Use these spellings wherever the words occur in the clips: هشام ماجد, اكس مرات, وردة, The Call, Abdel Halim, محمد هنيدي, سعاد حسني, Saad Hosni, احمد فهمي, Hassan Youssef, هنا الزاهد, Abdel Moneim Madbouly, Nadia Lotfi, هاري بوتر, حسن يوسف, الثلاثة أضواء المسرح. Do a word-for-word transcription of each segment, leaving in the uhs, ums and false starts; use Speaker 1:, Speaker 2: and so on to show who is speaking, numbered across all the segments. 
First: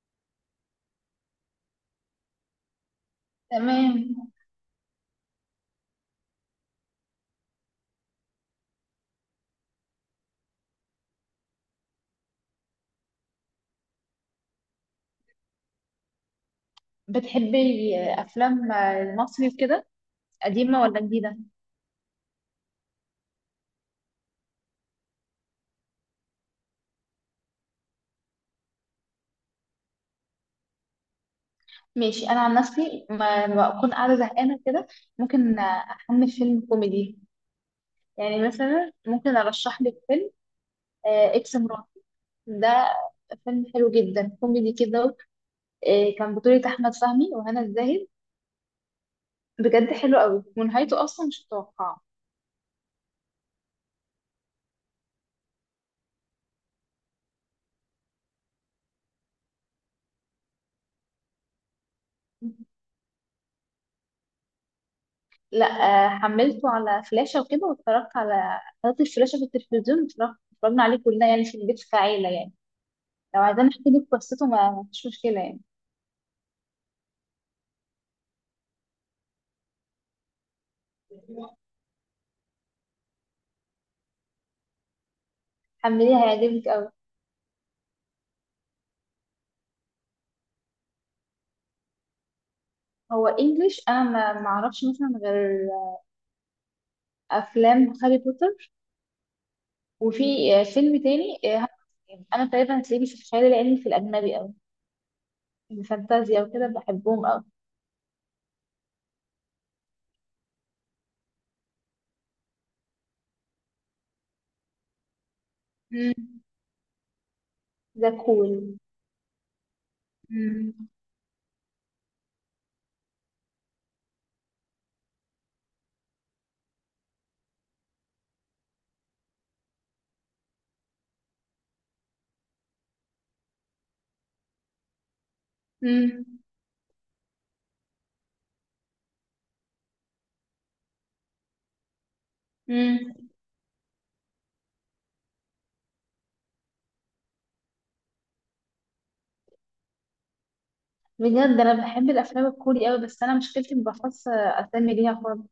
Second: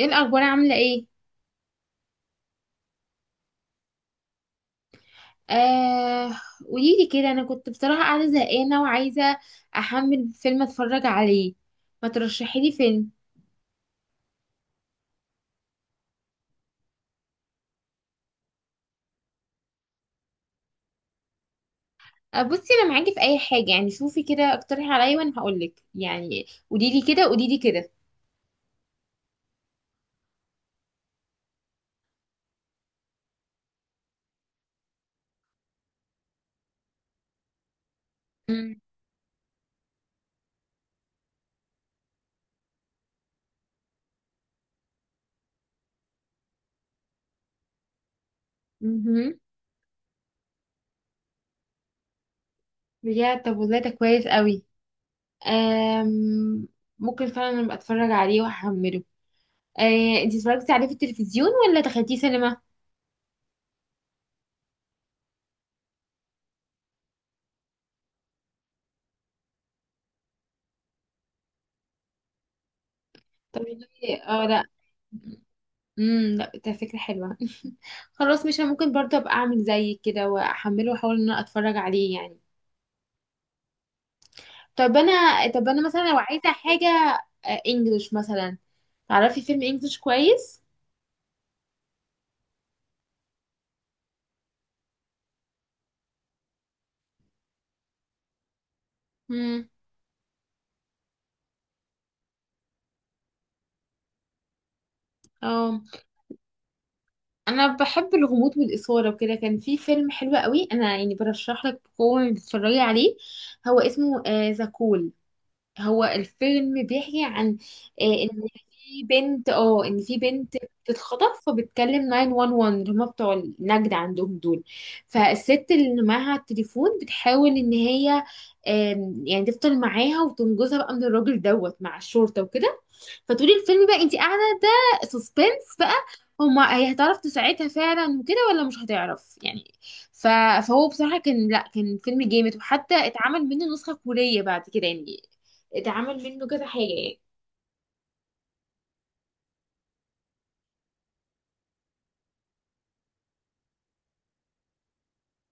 Speaker 1: ايه الاخبار، عامله ايه؟
Speaker 2: تمام.
Speaker 1: آه. قوليلي كده، انا كنت بصراحه قاعده زهقانه وعايزه احمل فيلم اتفرج عليه. ما ترشحي لي فيلم؟
Speaker 2: بتحبي افلام المصري وكده؟ قديمه ولا جديده؟
Speaker 1: آه، بصي، انا معاكي في اي حاجه، يعني شوفي كده، اقترحي عليا وانا هقولك، يعني قوليلي كده قوليلي كده.
Speaker 2: ماشي، انا عن نفسي ما- لما بكون قاعده زهقانه كده ممكن احمل فيلم كوميدي. يعني
Speaker 1: امم
Speaker 2: مثلا ممكن ارشح لك فيلم. آه، اكس مرات، ده فيلم حلو جدا كوميدي كده. آه، كان بطولة احمد فهمي وهنا الزاهد.
Speaker 1: مهم.
Speaker 2: بجد حلو قوي ونهايته اصلا مش متوقعه.
Speaker 1: بجد، طب والله ده كويس قوي. آم ممكن فعلا ابقى اتفرج عليه واحمله. آه، انتي اتفرجتي عليه في التلفزيون ولا دخلتيه سينما؟
Speaker 2: لا آه، حملته على فلاشة وكده، واتفرجت على حطيت الفلاشة في التلفزيون، اتفرجت- اتفرجنا عليه كلنا يعني في البيت كعيلة يعني. لو
Speaker 1: طب
Speaker 2: عايزين احكي لك
Speaker 1: والله-
Speaker 2: قصته
Speaker 1: اه، لا.
Speaker 2: ما ما فيش مشكله يعني.
Speaker 1: امم لا، ده فكرة حلوة. خلاص، مش أنا ممكن برضه ابقى اعمل زي كده واحمله واحاول ان انا اتفرج عليه يعني. طب انا طب انا مثلا لو
Speaker 2: حمليها
Speaker 1: عايزة
Speaker 2: هيعجبك
Speaker 1: حاجة.
Speaker 2: قوي.
Speaker 1: آه، انجلش مثلا. تعرفي فيلم انجلش كويس؟
Speaker 2: هو انجليش، انا ما ما اعرفش مثلا غير افلام هاري بوتر،
Speaker 1: امم
Speaker 2: وفي آه، فيلم تاني، آه، هاري- انا تقريبا هتلاقيني في الخيال العلمي، في الاجنبي قوي،
Speaker 1: اه،
Speaker 2: الفانتازيا وكده بحبهم قوي.
Speaker 1: انا بحب الغموض والاثارة وكده. كان في فيلم حلو قوي، انا يعني برشح لك بقوة انك تتفرجي عليه. هو اسمه ذا كول. هو
Speaker 2: مم.
Speaker 1: الفيلم بيحكي عن آه،
Speaker 2: ده
Speaker 1: ان
Speaker 2: كول.
Speaker 1: في بنت اه ان في بنت
Speaker 2: مم.
Speaker 1: بتتخطف، فبتكلم تسعة واحد واحد، اللي هما بتوع النجدة عندهم دول. فالست اللي معاها التليفون بتحاول ان هي آم، يعني تفضل معاها وتنجزها بقى من الراجل دوت مع الشرطة وكده. فتقولي الفيلم بقى انت قاعده، ده سسبنس بقى.
Speaker 2: مم.
Speaker 1: هما هي هتعرف تساعدها فعلا وكده ولا مش هتعرف يعني. ف... فهو بصراحه كان، لا، كان فيلم جامد،
Speaker 2: مم.
Speaker 1: وحتى اتعمل منه نسخه كوريه بعد كده يعني. اتعمل منه كذا حاجه يعني.
Speaker 2: بجد انا بحب الافلام الكوري قوي، بس انا مشكلتي ما بحفظش اسامي ليها خالص.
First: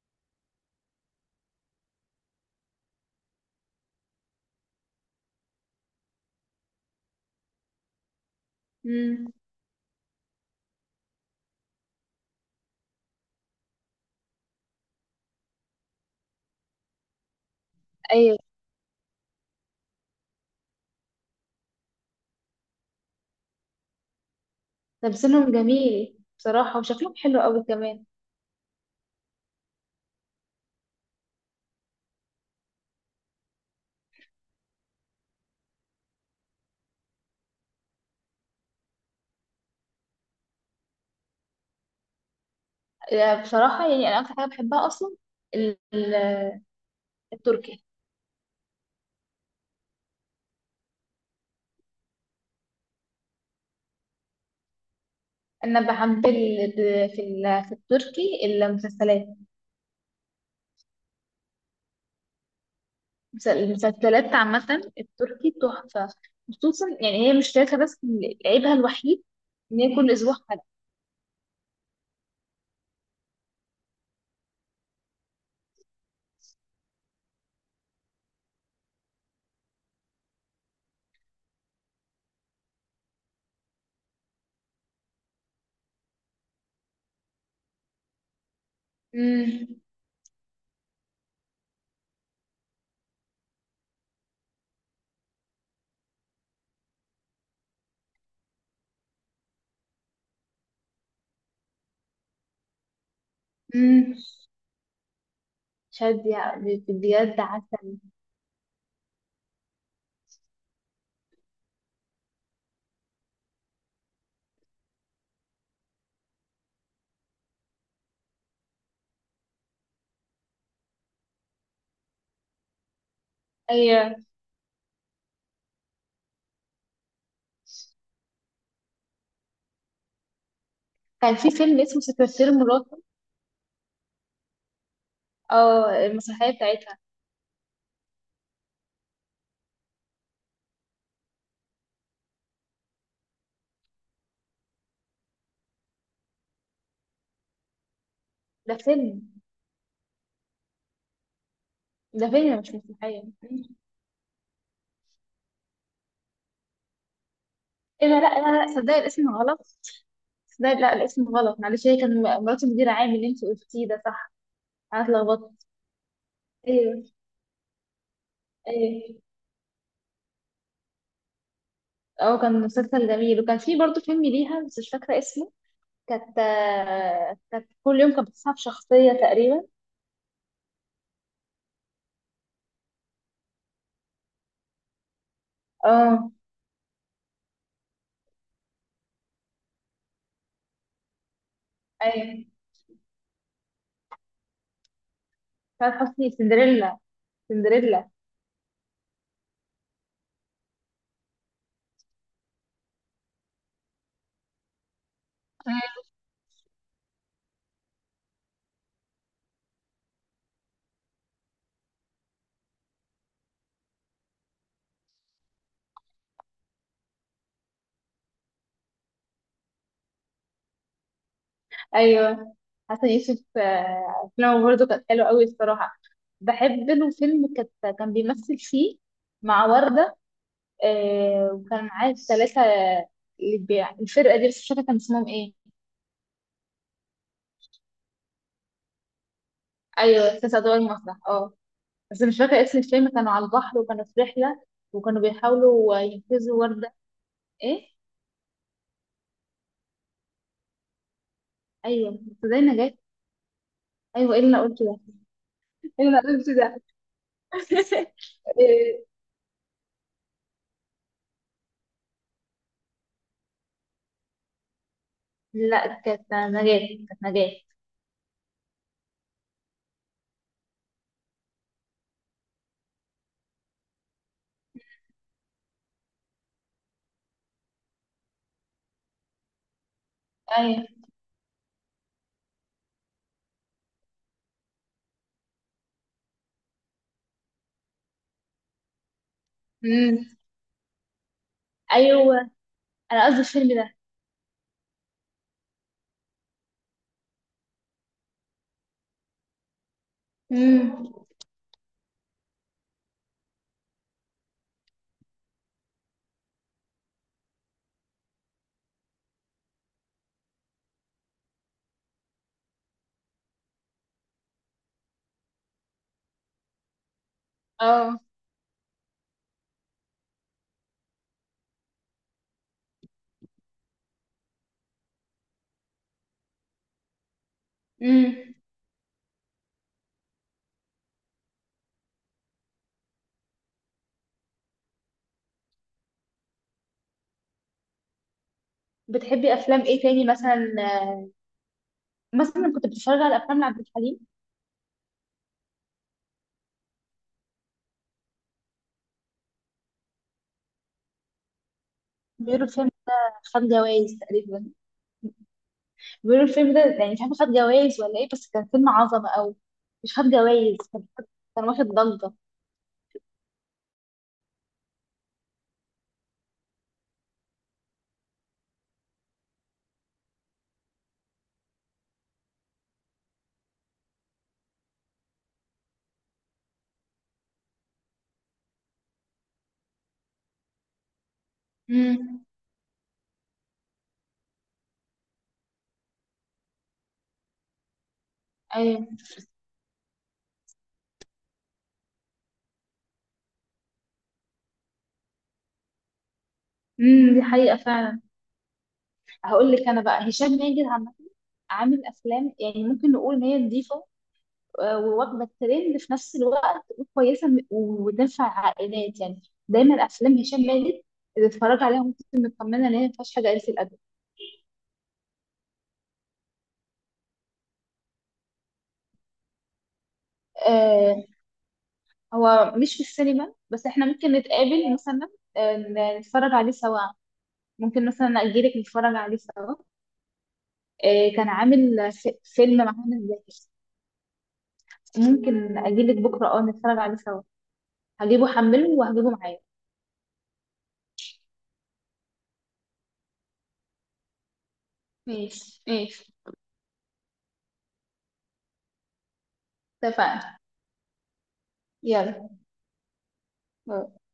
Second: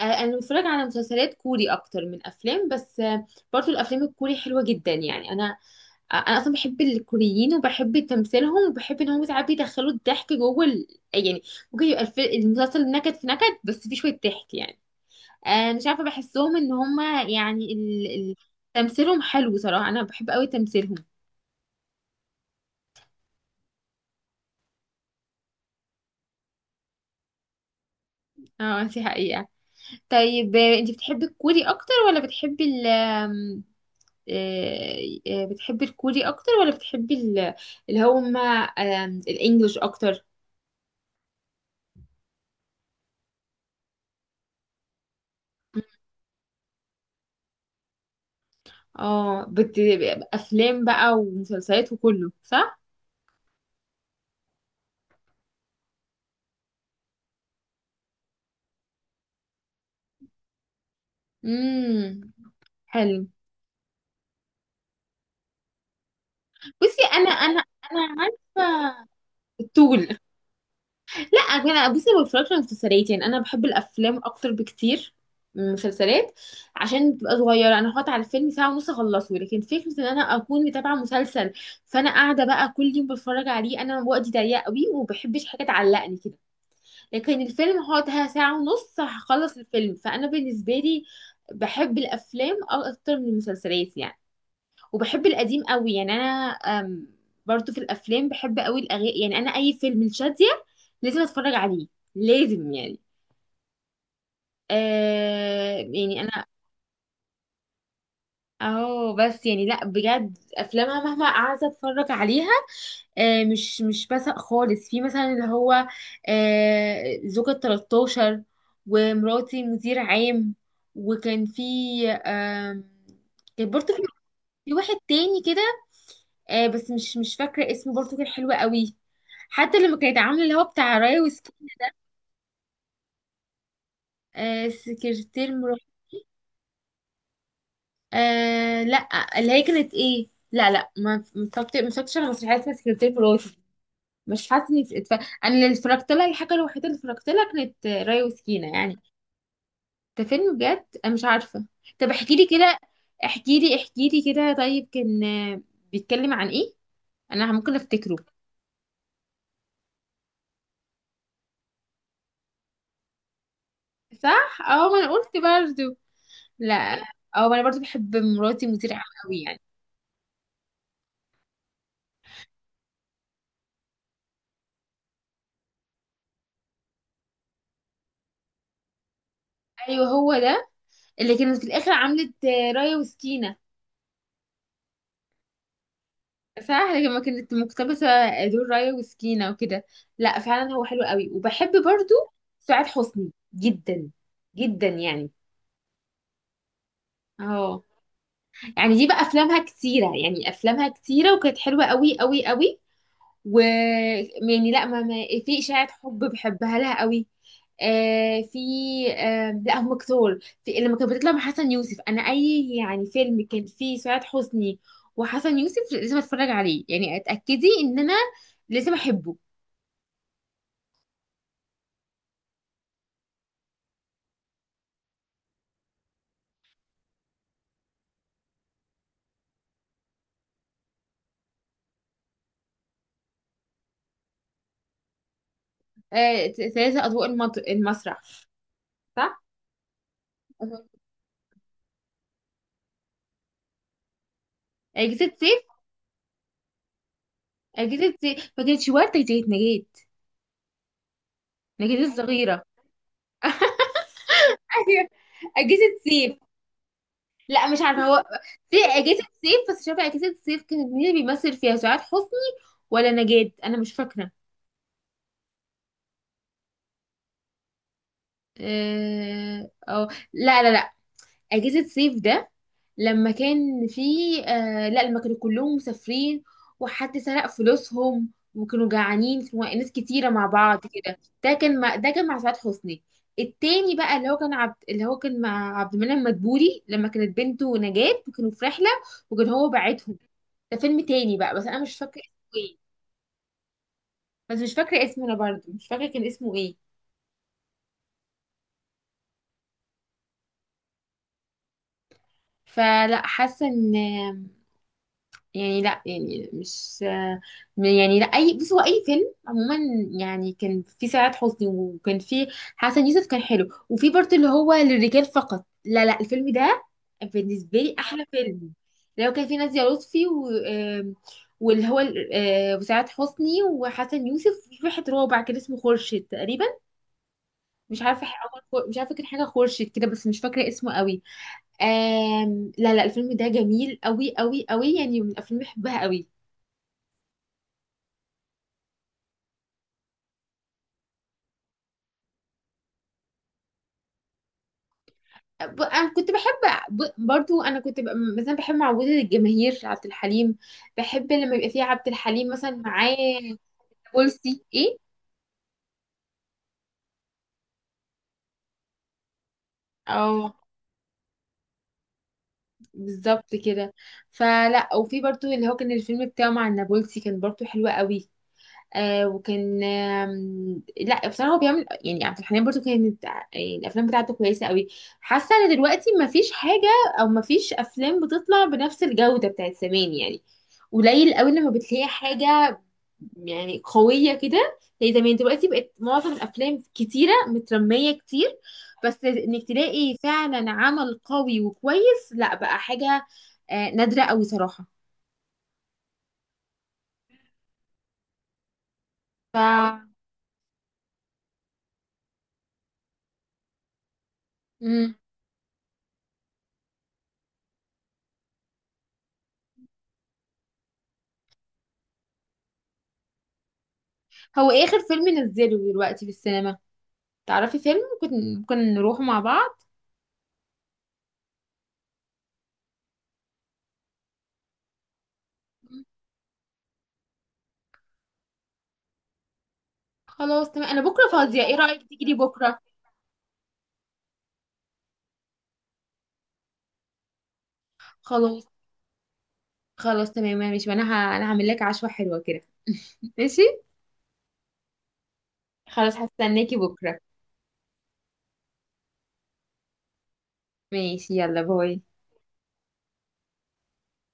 Speaker 1: آه، انا بتفرج على مسلسلات كوري اكتر من افلام، بس آه، برضو الافلام الكوري حلوه جدا، يعني انا آه، انا اصلا بحب الكوريين وبحب تمثيلهم وبحب ان هم
Speaker 2: مم.
Speaker 1: ساعات بيدخلوا الضحك جوه ال... يعني. ممكن يبقى الف- المسلسل نكد في نكد، بس فيه شويه ضحك يعني. آه، مش عارفة بحسهم ان هما يعني ال... ال...
Speaker 2: ايوه.
Speaker 1: تمثيلهم حلو صراحة، انا بحب قوي تمثيلهم.
Speaker 2: تمثيلهم جميل بصراحه، وشكلهم حلو قوي كمان.
Speaker 1: اه، دي حقيقة. طيب، آه، انتي بتحبي الكوري اكتر ولا بتحبي ال آم، آه، آه، بتحبي الكوري اكتر ولا بتحبي ال... اللي هما آم، الانجليش اكتر.
Speaker 2: آه، بصراحة يعني أنا أكتر حاجة بحبها أصلا ال- ال- التركي.
Speaker 1: اه بت... افلام بقى ومسلسلات وكله، صح؟
Speaker 2: أنا بحب ال- ب- في ال- في التركي المسلسلات،
Speaker 1: امم حلو.
Speaker 2: المس- المسلسلات عامة التركي تحفة. خصوصا
Speaker 1: بصي
Speaker 2: يعني
Speaker 1: انا،
Speaker 2: هي مش
Speaker 1: انا
Speaker 2: تاريخها بس،
Speaker 1: انا
Speaker 2: عيبها
Speaker 1: عارفة
Speaker 2: الوحيد إن هي
Speaker 1: الطول.
Speaker 2: كل أسبوع حلقة.
Speaker 1: لا، انا بصي ما بتفرجش على مسلسلات، يعني انا بحب الافلام اكتر بكتير من المسلسلات. عشان بتبقى صغيره، انا هقعد على الفيلم ساعه ونص اخلصه، لكن فكره ان انا اكون متابعه مسلسل، فانا قاعده بقى كل يوم بتفرج عليه، انا وقتي ضيق قوي وما بحبش حاجه تعلقني كده. لكن الفيلم هقعد ساعه ونص هخلص
Speaker 2: أمم.
Speaker 1: الفيلم، فانا بالنسبه لي بحب الافلام اكتر من المسلسلات يعني. وبحب القديم قوي يعني انا. أم، برضو في الافلام بحب قوي الاغاني، يعني انا اي فيلم لشادية لازم اتفرج عليه، لازم يعني.
Speaker 2: أمم.
Speaker 1: آه يعني
Speaker 2: شد
Speaker 1: انا
Speaker 2: يعني بجد عسل.
Speaker 1: اهو، بس يعني لا، بجد افلامها مهما قعدت اتفرج عليها آه مش مش بسق خالص، في مثلا اللي هو آه زوجة ثلاثة عشر، ومراتي مدير عام. وكان في، آه كان برضه في
Speaker 2: أيوة.
Speaker 1: في واحد تاني كده. آه بس مش مش فاكرة اسمه، برضه كان حلو قوي. حتى لما كانت عاملة اللي هو بتاع راي
Speaker 2: كان في
Speaker 1: وسكين.
Speaker 2: فيلم اسمه سكرتير مراته،
Speaker 1: آه سكرتير مرا.
Speaker 2: أو المسرحية بتاعتها.
Speaker 1: آه، لا، اللي هي كانت ايه، لا، لا، ما متفرجت- ما اتفرجتش على مسرحية اسمها سكرتير مراتي. مش حاسة اني اتف- انا اللي اتفرجت لها، الحاجة الوحيدة اللي اتفرجت لها كانت آه، راي وسكينة
Speaker 2: ده
Speaker 1: يعني.
Speaker 2: فيلم.
Speaker 1: ده فيلم؟ بجد أنا مش عارفة. طب
Speaker 2: ده
Speaker 1: احكي لي
Speaker 2: فيلم مش
Speaker 1: كده،
Speaker 2: مسرحية.
Speaker 1: احكي
Speaker 2: مم.
Speaker 1: لي احكي لي كده. طيب، كان آه، بيتكلم عن ايه؟ انا ممكن
Speaker 2: إيه ده،
Speaker 1: افتكره.
Speaker 2: لا لا لا، صدقني الاسم غلط. بس ده، لا الاسم غلط، معلش هي كان مرات المدير عام اللي انت قلتيه ده صح.
Speaker 1: صح، اه، ما
Speaker 2: انا
Speaker 1: انا قلت
Speaker 2: اتلخبطت.
Speaker 1: برضه. لا.
Speaker 2: ايوه.
Speaker 1: او انا برضو بحب مراتي مدير عام
Speaker 2: ايوه.
Speaker 1: قوي يعني.
Speaker 2: اه، كان مسلسل جميل، وكان في برضه فيلم ليها بس مش فاكره اسمه. كانت آه، كانت كل يوم كانت بتصحى بشخصيه تقريبا.
Speaker 1: ايوه، هو ده اللي كانت في الاخر عملت آه، رايه وسكينه.
Speaker 2: اه.
Speaker 1: صح، لما كانت مقتبسه دور رايه وسكينه وكده. لا، فعلا هو حلو قوي. وبحب برضو
Speaker 2: ايوه،
Speaker 1: سعاد حسني جدا جدا يعني.
Speaker 2: سعاد حسني سندريلا،
Speaker 1: اه،
Speaker 2: سندريلا.
Speaker 1: يعني دي بقى افلامها كتيره، يعني افلامها كتيره وكانت حلوه قوي قوي قوي. و، يعني لا ما ما في إشاعة
Speaker 2: مم.
Speaker 1: حب بحبها لها قوي. آه في آه لا، هم كتار. في لما كانت بتطلع مع حسن يوسف، انا اي يعني فيلم كان فيه سعاد حسني وحسن يوسف لازم اتفرج عليه، يعني اتاكدي ان انا لازم احبه.
Speaker 2: ايوه، حسن يوسف آه، افلامه برضه كانت حلوه قوي الصراحه. بحب له فيلم كانت كان بيمثل فيه مع وردة. آه وكان معاه الثلاثة اللي بيع الفرقة دي، بس مش فاكرة كان اسمهم ايه.
Speaker 1: آه ثلاثة اضواء المط- المسرح. صح.
Speaker 2: ايوه، الثلاثة أضواء المسرح، اه. بس مش فاكرة اسم الفيلم، كانوا على البحر وكانوا في رحلة وكانوا
Speaker 1: اجهزة سيف.
Speaker 2: بيحاولوا ينقذوا وردة. ايه؟
Speaker 1: اجهزة سيف، ما كانتش وردة، كانت نجاة. نجاة
Speaker 2: ايوه بس زي
Speaker 1: الصغيرة.
Speaker 2: نجاة. ايوه، ايه اللي انا قلته ده؟
Speaker 1: ايوه. اجهزة
Speaker 2: ايه اللي انا
Speaker 1: سيف.
Speaker 2: قلته ده؟
Speaker 1: لا، مش عارفه، هو في
Speaker 2: إيه،
Speaker 1: اجازه صيف، بس مش عارفه اجازه صيف كانت مين اللي بيمثل فيها، سعاد حسني ولا نجاة، انا مش فاكره.
Speaker 2: لا كانت نجاة، كانت نجاة.
Speaker 1: اه، أو- لا، لا، لا، اجازه صيف ده لما كان في، آه لا، لما كانوا كلهم مسافرين وحد سرق فلوسهم وكانوا جعانين وناس كتيره مع بعض
Speaker 2: ايوه.
Speaker 1: كده. ده كان مع ده كان مع سعاد حسني. التاني بقى اللي هو كان عبد اللي هو كان مع عبد المنعم مدبولي، لما كانت بنته نجاة وكانوا في رحله، وكان هو باعتهم.
Speaker 2: امم.
Speaker 1: ده فيلم تاني بقى، بس انا مش فاكره اسمه
Speaker 2: ايوه،
Speaker 1: ايه.
Speaker 2: انا قصدي الفيلم ده.
Speaker 1: بس مش فاكره اسمه، انا برضه مش فاكره كان اسمه ايه.
Speaker 2: امم.
Speaker 1: فلا، حاسه ان يعني، لا يعني مش، يعني لا اي، بص هو اي فيلم عموما، يعني كان فيه سعاد حسني وكان فيه حسن يوسف، كان حلو. وفي برضه اللي هو للرجال فقط، لا، لا، الفيلم ده بالنسبه لي
Speaker 2: اه.
Speaker 1: احلى فيلم. لو كان فيه نادية لطفي و آم، واللي هو ال- آه، وسعاد حسني وحسن يوسف، في واحد رابع كان اسمه خورشيد تقريبا. مش عارفه ح-
Speaker 2: امم.
Speaker 1: عمر، خو- مش عارفه كان حاجه خورشيد كده، بس مش فاكره اسمه قوي. آم... لا، لا، الفيلم ده جميل قوي قوي قوي يعني، من الافلام اللي بحبها قوي.
Speaker 2: بتحبي افلام ايه تاني مثلا؟ مثلا كنت بتتفرج على افلام لعبد الحليم؟
Speaker 1: ب- انا كنت بحب، ب- برضو انا كنت ب- مثلا بحب معوده الجماهير عبد الحليم. بحب لما يبقى فيه عبد الحليم
Speaker 2: غير
Speaker 1: مثلا
Speaker 2: الفيلم
Speaker 1: معاه.
Speaker 2: خد جوائز
Speaker 1: بولسي
Speaker 2: تقريبا.
Speaker 1: ايه.
Speaker 2: بيقولوا الفيلم ده يعني مش عارفه خد جوائز ولا ايه، بس كان فيلم عظمه قوي. مش خد
Speaker 1: اه،
Speaker 2: جوائز، كان كان واخد ضجه.
Speaker 1: بالظبط كده. فلا، وفي برضو اللي هو كان الفيلم بتاعه مع النابلسي، كان برضو حلو قوي. آه وكان آم، لا بصراحه هو بيعمل يعني، عبد الحليم برضو كانت آه، يعني الافلام بتاعته كويسه قوي. حاسه ان دلوقتي ما فيش حاجه، او ما فيش افلام بتطلع بنفس الجوده بتاعت زمان يعني. قليل قوي لما بتلاقي
Speaker 2: امم.
Speaker 1: حاجه يعني قويه كده زي زمان. دلوقتي بقت معظم الافلام كتيره، مترميه كتير.
Speaker 2: ايوه.
Speaker 1: بس انك تلاقي فعلا عمل قوي وكويس، لا، بقى حاجه آه، نادره قوي صراحه.
Speaker 2: امم. دي حقيقة فعلا. هقول لك انا
Speaker 1: ف
Speaker 2: بقى هشام ماجد عامه عامل افلام يعني ممكن نقول ان هي نظيفه، آه،
Speaker 1: مم.
Speaker 2: وواخده الترند في نفس الوقت وكويسه، م- وتنفع عائلات يعني. دايما افلام هشام ماجد اللي اتفرج عليها ممكن تكون مطمنه ان هي ما فيهاش حاجه قليله الادب.
Speaker 1: هو ايه اخر فيلم نزله دلوقتي في السينما؟ تعرفي فيلم ممكن ممكن نروح مع بعض؟
Speaker 2: آه، هو مش في السينما، بس احنا ممكن نتقابل مثلا، آه، ن- نتفرج عليه سوا، ممكن مثلا اجيلك نتفرج عليه سوا.
Speaker 1: خلاص، تمام، انا بكره
Speaker 2: آه، كان
Speaker 1: فاضيه، ايه رايك
Speaker 2: عامل ف-
Speaker 1: تيجي
Speaker 2: فيلم
Speaker 1: بكره؟
Speaker 2: مع هنا الزاهد. ممكن اجيلك بكره، اه نتفرج عليه سوا. هجيبه
Speaker 1: خلاص.
Speaker 2: حمله وهجيبه معايا.
Speaker 1: خلاص، تمام، ماشي، وانا ه... انا هعمل لك عشوه حلوه كده. ماشي.
Speaker 2: ماشي،
Speaker 1: خلاص،
Speaker 2: ماشي.
Speaker 1: هستناكي بكره.
Speaker 2: اتفقنا.
Speaker 1: ماشي، يلا، باي.
Speaker 2: يلا، باي.